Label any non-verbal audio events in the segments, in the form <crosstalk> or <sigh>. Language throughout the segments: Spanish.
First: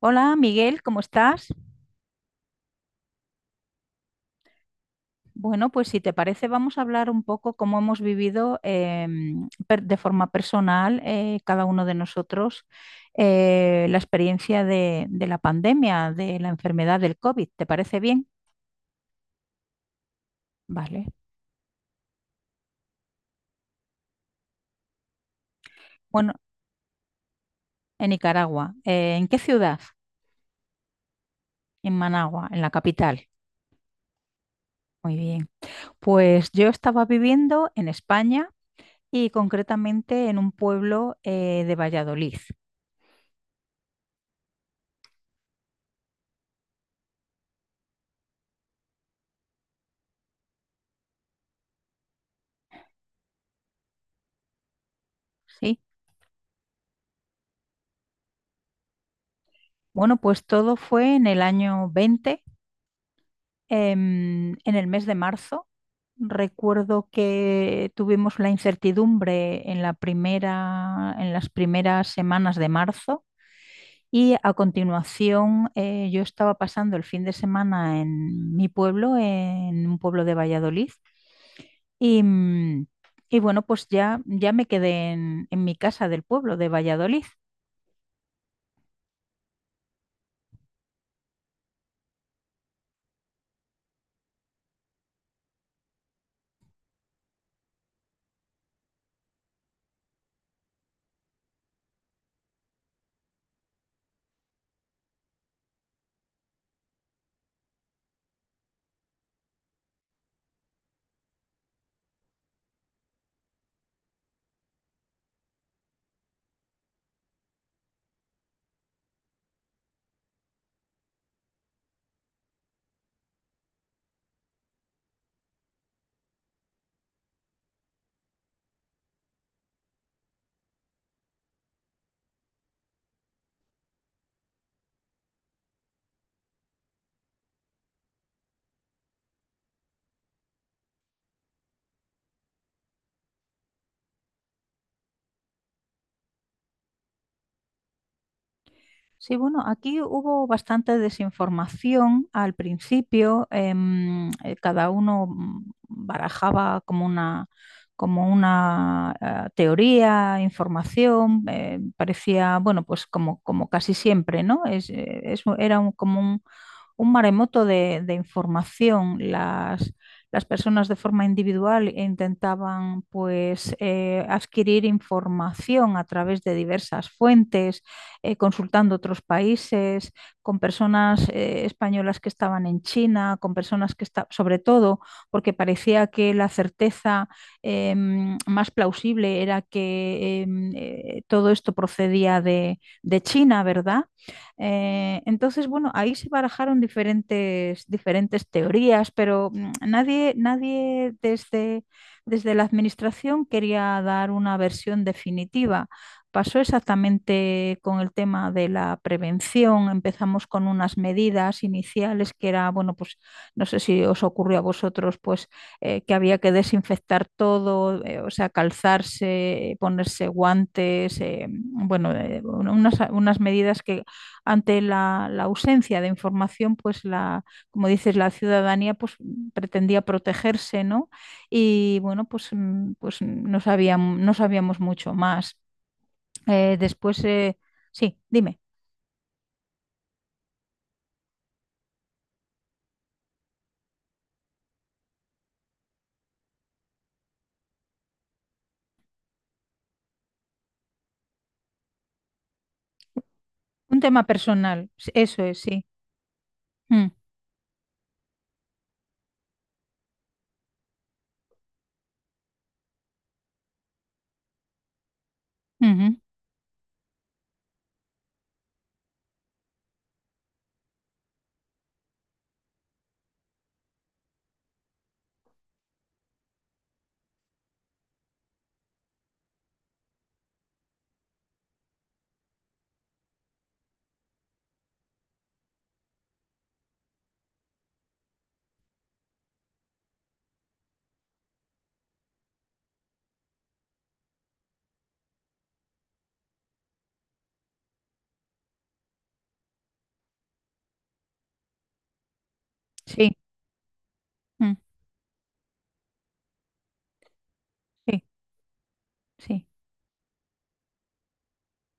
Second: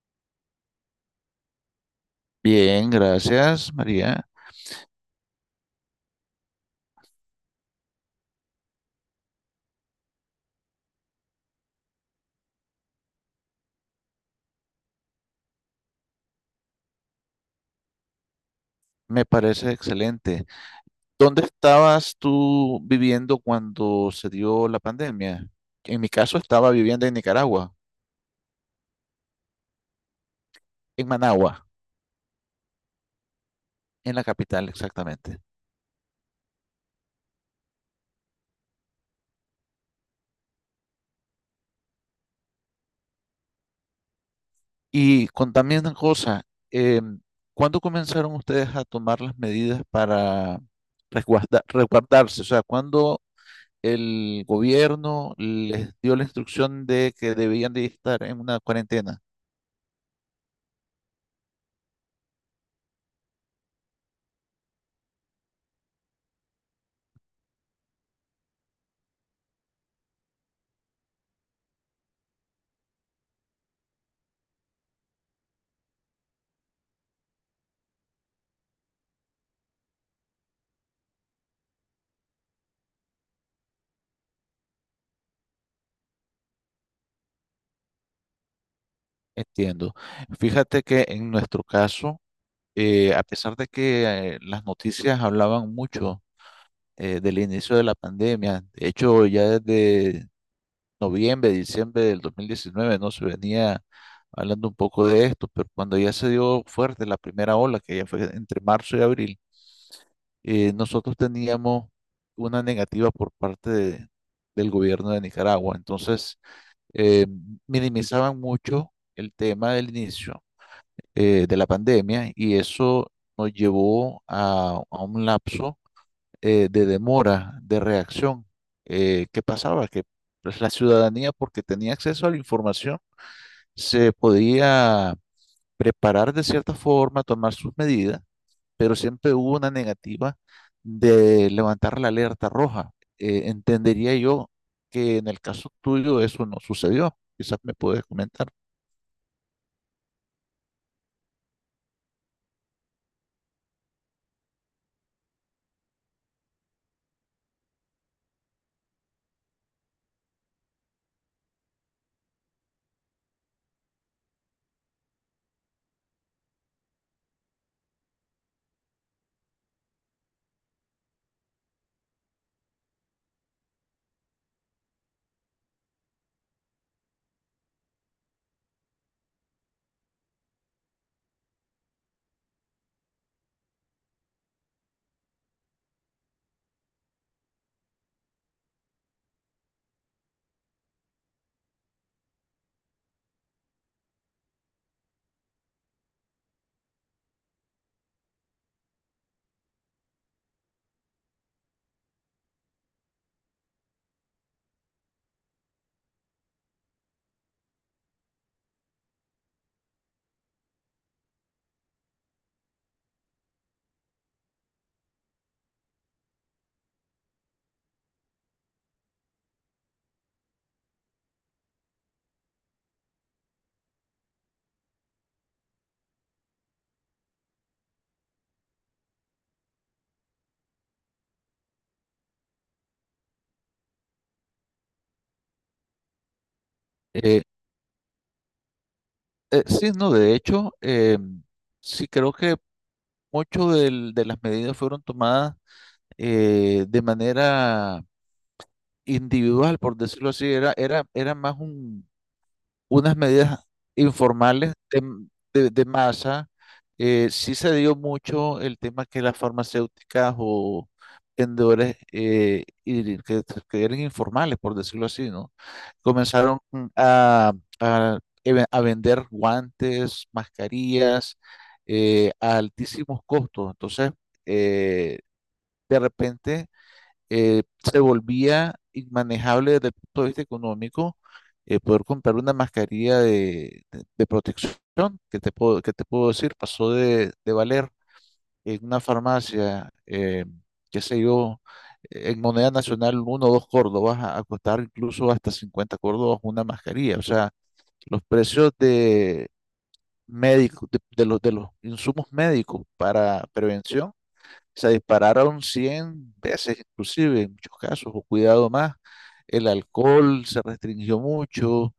Hola Miguel, ¿cómo estás? Bien, gracias, María. Bueno, pues si te parece vamos a hablar un poco cómo hemos vivido de forma personal, cada uno de nosotros la experiencia de la pandemia, de la enfermedad del COVID. ¿Te parece bien? Me parece excelente. Vale. ¿Dónde estabas tú viviendo cuando se dio la pandemia? En mi Bueno, caso estaba viviendo en Nicaragua, en Nicaragua. ¿En qué ciudad? en Managua, En Managua, en la capital. en la capital Muy exactamente. bien. Pues yo estaba viviendo en España y concretamente en un pueblo de Valladolid. Y contame una cosa, eh, ¿cuándo comenzaron ustedes a tomar las medidas para resguardarse? O sea, ¿cuándo el gobierno ¿Sí? les dio la instrucción de que debían de estar en una cuarentena? Bueno, pues todo fue en el año 20, en el mes de marzo. Recuerdo que tuvimos la incertidumbre en la primera, en las primeras semanas de marzo y a continuación, yo estaba pasando el fin de semana en mi pueblo, en un pueblo de Valladolid. Y, mm, y bueno, pues ya me quedé en mi casa del pueblo de Valladolid. Entiendo. Fíjate que en nuestro caso, a pesar de que las noticias hablaban mucho del inicio de la pandemia, de hecho ya desde noviembre, diciembre del 2019 no se venía hablando un poco de esto, pero cuando ya se dio fuerte la primera ola, que ya fue entre marzo y abril, nosotros teníamos una negativa del gobierno de Nicaragua. Entonces, eh, minimizaban mucho el tema del inicio de la pandemia y eso nos llevó a un lapso de demora, de reacción. ¿Qué pasaba? Que pues, la ciudadanía, porque tenía acceso a la información, se podía preparar de cierta forma, tomar sus medidas, pero siempre hubo una negativa de levantar la alerta roja. Entendería yo que en el caso tuyo eso no sucedió. Quizás me puedes comentar. Sí, bueno, aquí hubo bastante desinformación al principio. Cada uno barajaba como una, como una, teoría, información. Eh, parecía, bueno, pues como, como casi siempre, ¿no? Como un maremoto de información. Las personas de forma individual intentaban, pues, adquirir información a través de diversas fuentes, consultando otros países, con personas, españolas, que estaban en China, con personas que estaban, sobre todo porque parecía que la certeza eh, más plausible era que, todo esto procedía de China, ¿verdad? Entonces, bueno, ahí se barajaron diferentes teorías, pero nadie desde, desde la administración quería dar una versión definitiva. Pasó exactamente con el tema de la prevención. Empezamos con unas medidas iniciales que era, bueno, pues no sé si os ocurrió a vosotros, pues, que había que desinfectar todo, o sea, calzarse, ponerse guantes, bueno, unas medidas que ante ausencia de información, pues la, como dices, la ciudadanía, pues, pretendía protegerse, ¿no? Y bueno, pues, mm, pues no sabíamos, no sabíamos mucho más. Después, Eh, sí, dime, sí, no, de hecho, em, sí creo que mucho de las medidas fueron tomadas de manera individual, por decirlo así, era más unas medidas un tema informales personal, s- eso es, sí. de masa. Mm, Sí se dio mucho el tema que las farmacéuticas o vendedores y que eran informales, por decirlo así, ¿no? mm -hmm, Comenzaron a, a- a vender guantes, mascarillas a altísimos costos. Entonces, eh, de repente se volvía inmanejable desde el punto de vista económico, poder comprar una mascarilla de protección, que te puedo decir, pasó de valer en una farmacia, qué sé yo, en moneda nacional uno o dos córdobas a costar incluso hasta 50 córdobas una mascarilla. O sea, los precios de médicos, de los insumos médicos sí, para prevención mm, se dispararon 100 veces inclusive en muchos casos, sí, o cuidado más, sí. el alcohol se restringió mucho,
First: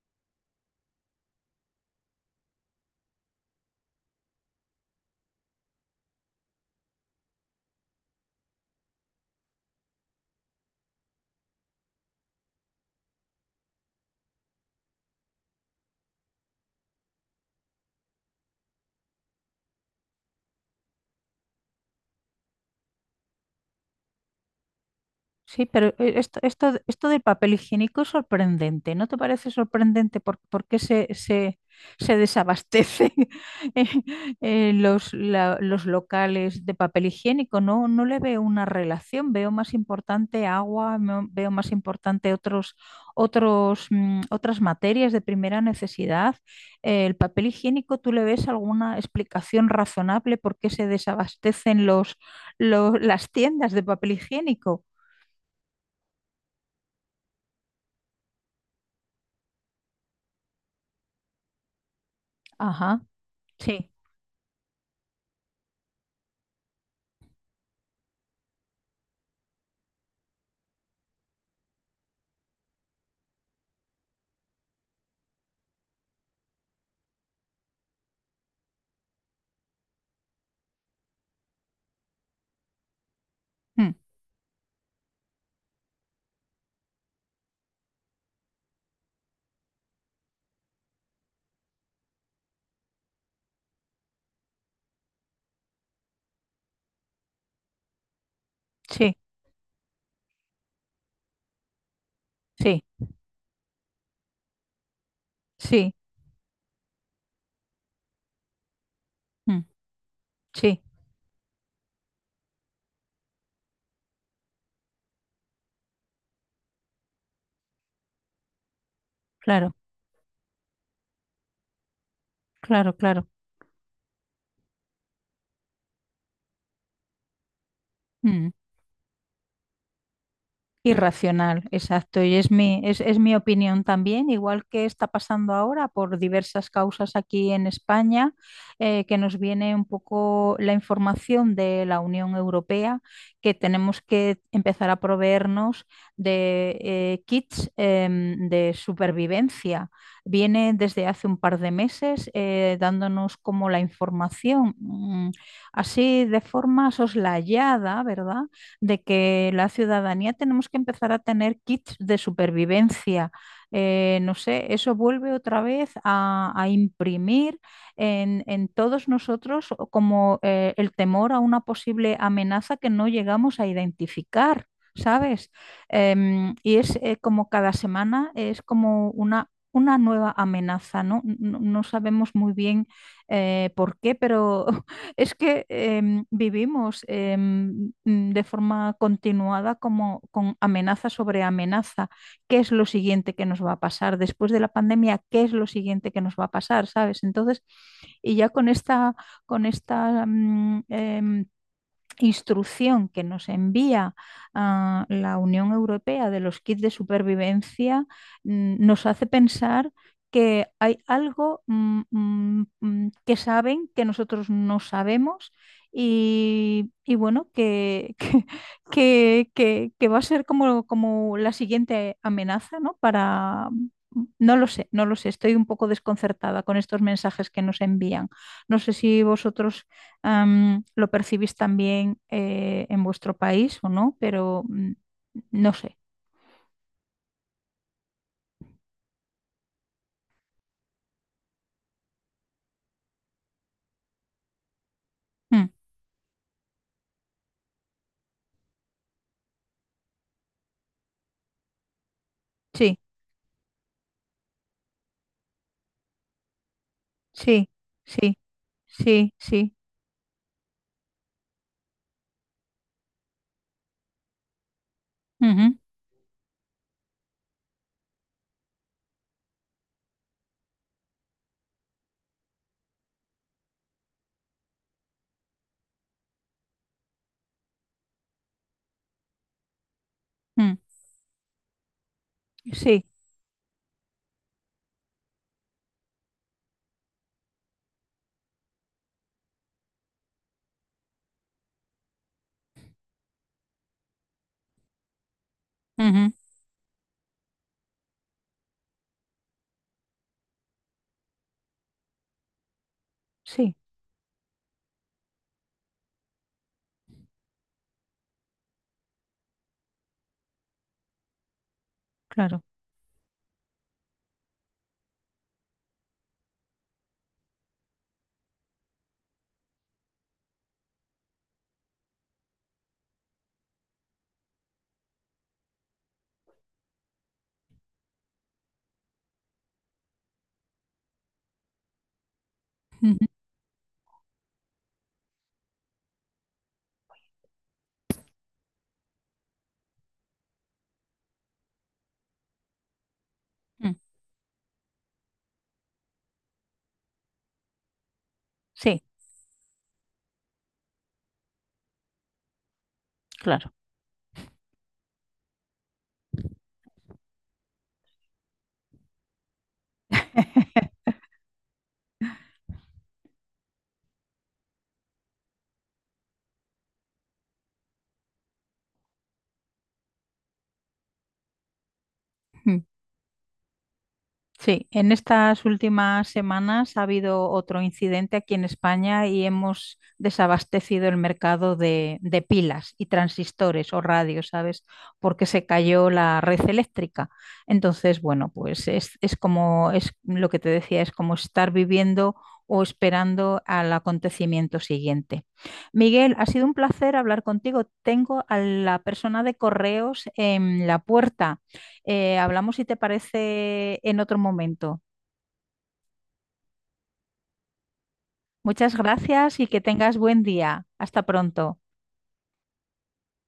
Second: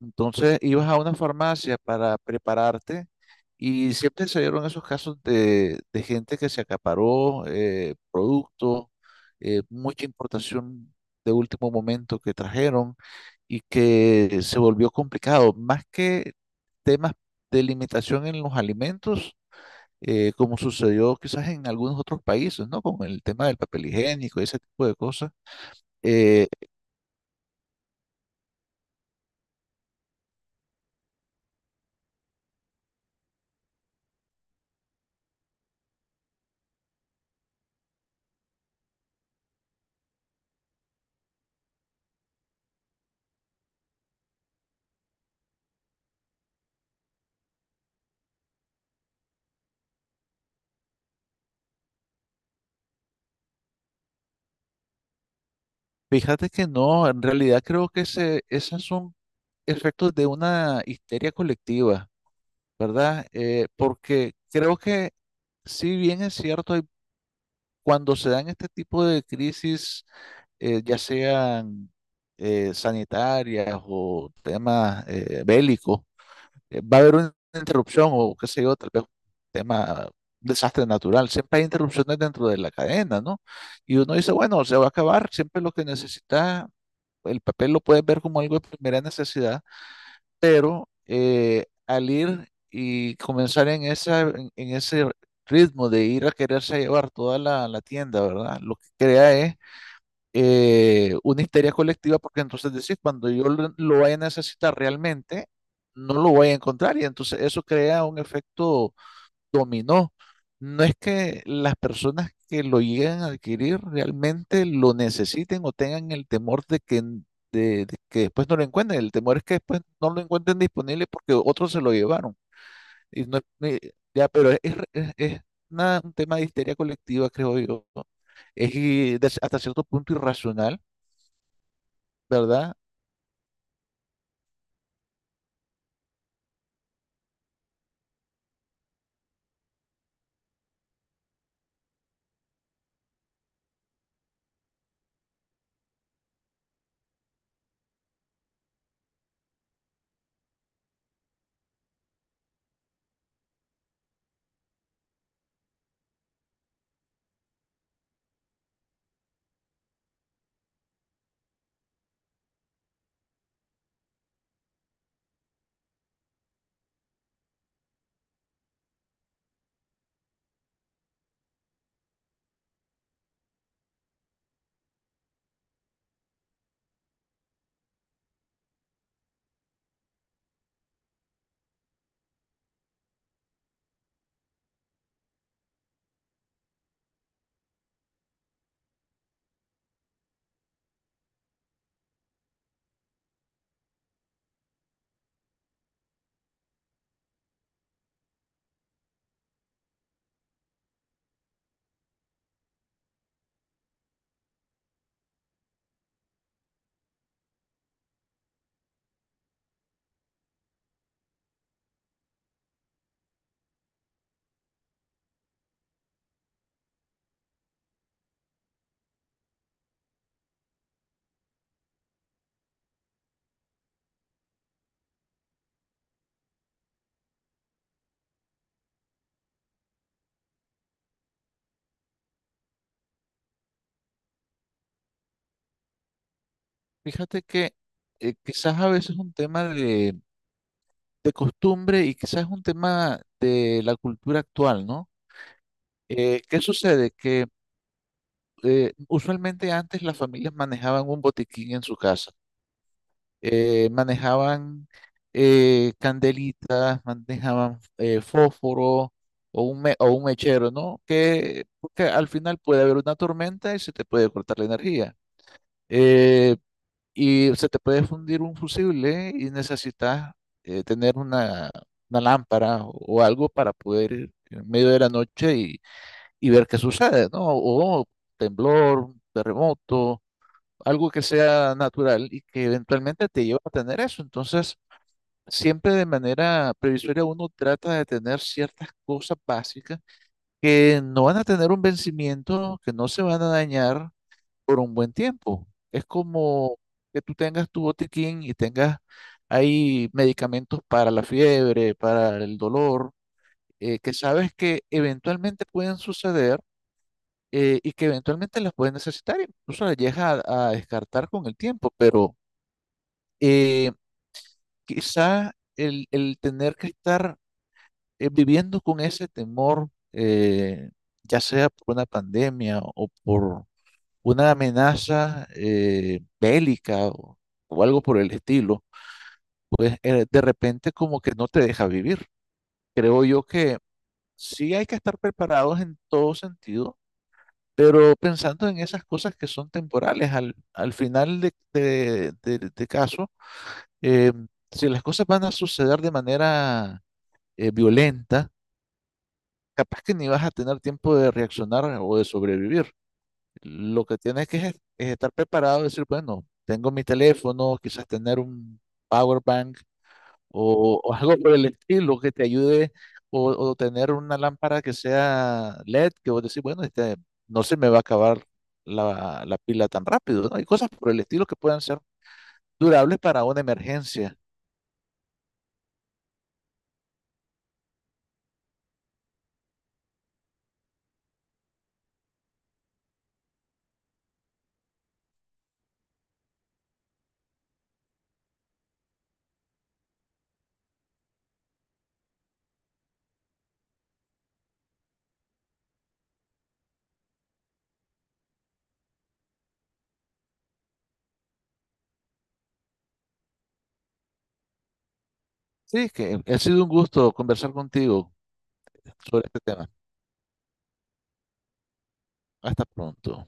entonces ibas a una farmacia para prepararte y siempre se dieron esos casos de gente que se acaparó productos, mucha importación de último momento que trajeron y que se volvió complicado, más que temas de limitación en los alimentos, como sucedió quizás en algunos otros países, ¿no? Con el tema del papel higiénico y ese tipo de cosas. Sí, pero, Eh, esto del papel higiénico es sorprendente. ¿No te parece sorprendente por qué se desabastecen <laughs> eh, los, la- los locales de papel higiénico? No, no le veo una relación. Veo más importante agua, no- veo más importante otros, otros, otras materias de primera necesidad. El papel higiénico, ¿tú le ves alguna explicación razonable por qué se desabastecen los, las tiendas de papel higiénico? fíjate que no, en realidad creo que ese, esos son efectos de una histeria colectiva, Ajá, ¿verdad? Sí, Porque creo que si bien es cierto, cuando se dan este tipo de crisis, ya sean sanitarias o temas bélicos, va a haber una interrupción o qué sé yo, tal vez un tema, un desastre natural. Siempre hay interrupciones dentro de la cadena, ¿no? mm, Y uno dice, bueno, se va a acabar, siempre lo que necesita, el papel lo puedes ver como algo de primera necesidad, pero al ir y comenzar en esa, en ese ritmo de ir a quererse llevar toda la tienda, ¿verdad? Lo que sí, crea es una histeria colectiva, porque entonces sí, decís, cuando yo lo vaya a necesitar realmente, sí, no lo voy a encontrar. Y entonces eso crea un efecto mm, dominó. sí, No es que las personas que lo lleguen a adquirir realmente lo necesiten o tengan el temor de de que después no lo encuentren. El temor es que claro, después no lo encuentren disponible porque otros se lo llevaron. claro, Y claro. no, ya, pero es un tema de histeria colectiva, creo yo. Mm. Es y hasta cierto punto irracional, Irracional, exacto. Y ¿verdad? Es mi opinión también, igual que está pasando ahora por diversas causas aquí en España, que nos viene un poco la información de la Unión Europea, que tenemos que empezar a proveernos de, kits, de supervivencia. Viene desde hace un par de meses, dándonos como la información, así, de forma soslayada, ¿verdad?, de que la ciudadanía tenemos que empezar a tener kits de supervivencia. No sé, eso vuelve otra vez a imprimir todos nosotros como, el temor a una posible amenaza que no llegamos a identificar. ¿Sabes? Y es, como cada semana, es como una nueva amenaza, ¿no? No, no sabemos muy bien, por qué, pero es que, vivimos, de forma continuada, como con amenaza sobre amenaza. ¿Qué es lo siguiente que nos va a pasar? Después de la pandemia, ¿qué es lo siguiente que nos va a pasar? ¿Sabes? Entonces, y ya con esta, con esta, instrucción que nos envía, la Unión Europea, de los kits de supervivencia, nos hace pensar que hay algo, que saben que nosotros no sabemos, y bueno, que, <laughs> que va a ser como, como la siguiente amenaza, ¿no? Para... mm, no lo sé, no lo sé, estoy un poco desconcertada con estos mensajes que nos envían. No sé si vosotros, ¿lo percibís también, en vuestro país o no? Pero mm, no sé. Fíjate que quizás a veces es un tema de costumbre y quizás es un tema de la cultura actual, ¿no? Mm, ¿Qué sucede? Que usualmente antes las familias manejaban un botiquín en su casa. sí, Manejaban candelitas, sí, manejaban sí, fósforo sí, o sí. un, o un mechero, ¿no? Que, porque al final puede haber una tormenta y se te puede cortar la energía. Ujú, Eh, y se te puede fundir un fusible y necesitas tener una lámpara o algo para poder ir en medio de la noche y ver qué sucede, ¿no? O temblor, terremoto, mm, algo que sea natural y que sí, eventualmente te lleva a tener eso. Entonces, siempre de manera previsoria uno trata de tener ciertas cosas básicas que no van a tener un vencimiento, que no se van a dañar por un buen tiempo. Es ujú, como que tú tengas tu botiquín y tengas ahí medicamentos para la fiebre, para el dolor, sí, que sabes que eventualmente pueden suceder y que eventualmente las puedes necesitar. Incluso las llegas a descartar con el tiempo, pero claro. eh, quizá el tener que estar viviendo con ese temor, ya sea por una pandemia o por una amenaza bélica o algo por el estilo, pues de repente como que no te deja vivir. Ujú, Creo yo que sí hay que estar preparados en todo sentido, pero pensando en esas cosas que son temporales, al final de caso, mm, eh, si las cosas van a suceder de manera violenta, sí, capaz que ni vas a tener tiempo de reaccionar o de sobrevivir. claro. Lo que tienes que es estar preparado, decir, bueno, tengo mi teléfono, quizás tener un power bank <laughs> o <laughs> algo por el estilo que te ayude, o tener una lámpara que sea LED, que vos decís, bueno, este, no se me va a acabar la pila tan rápido, ¿no? Hay cosas por el estilo que puedan ser durables para una emergencia. Sí, en estas últimas semanas ha habido otro incidente aquí en España y hemos desabastecido el mercado de pilas y transistores o radios, ¿sabes? Porque se cayó la red eléctrica. Entonces, bueno, pues es como es lo que te decía, es como estar viviendo o esperando al acontecimiento siguiente. Miguel, ha sido un placer hablar contigo. Tengo a la persona de correos en la puerta. Hablamos si te parece en otro momento. Sí, que ha sido un gusto conversar contigo Muchas sobre este gracias y que tema. tengas buen día. Hasta pronto. Hasta pronto.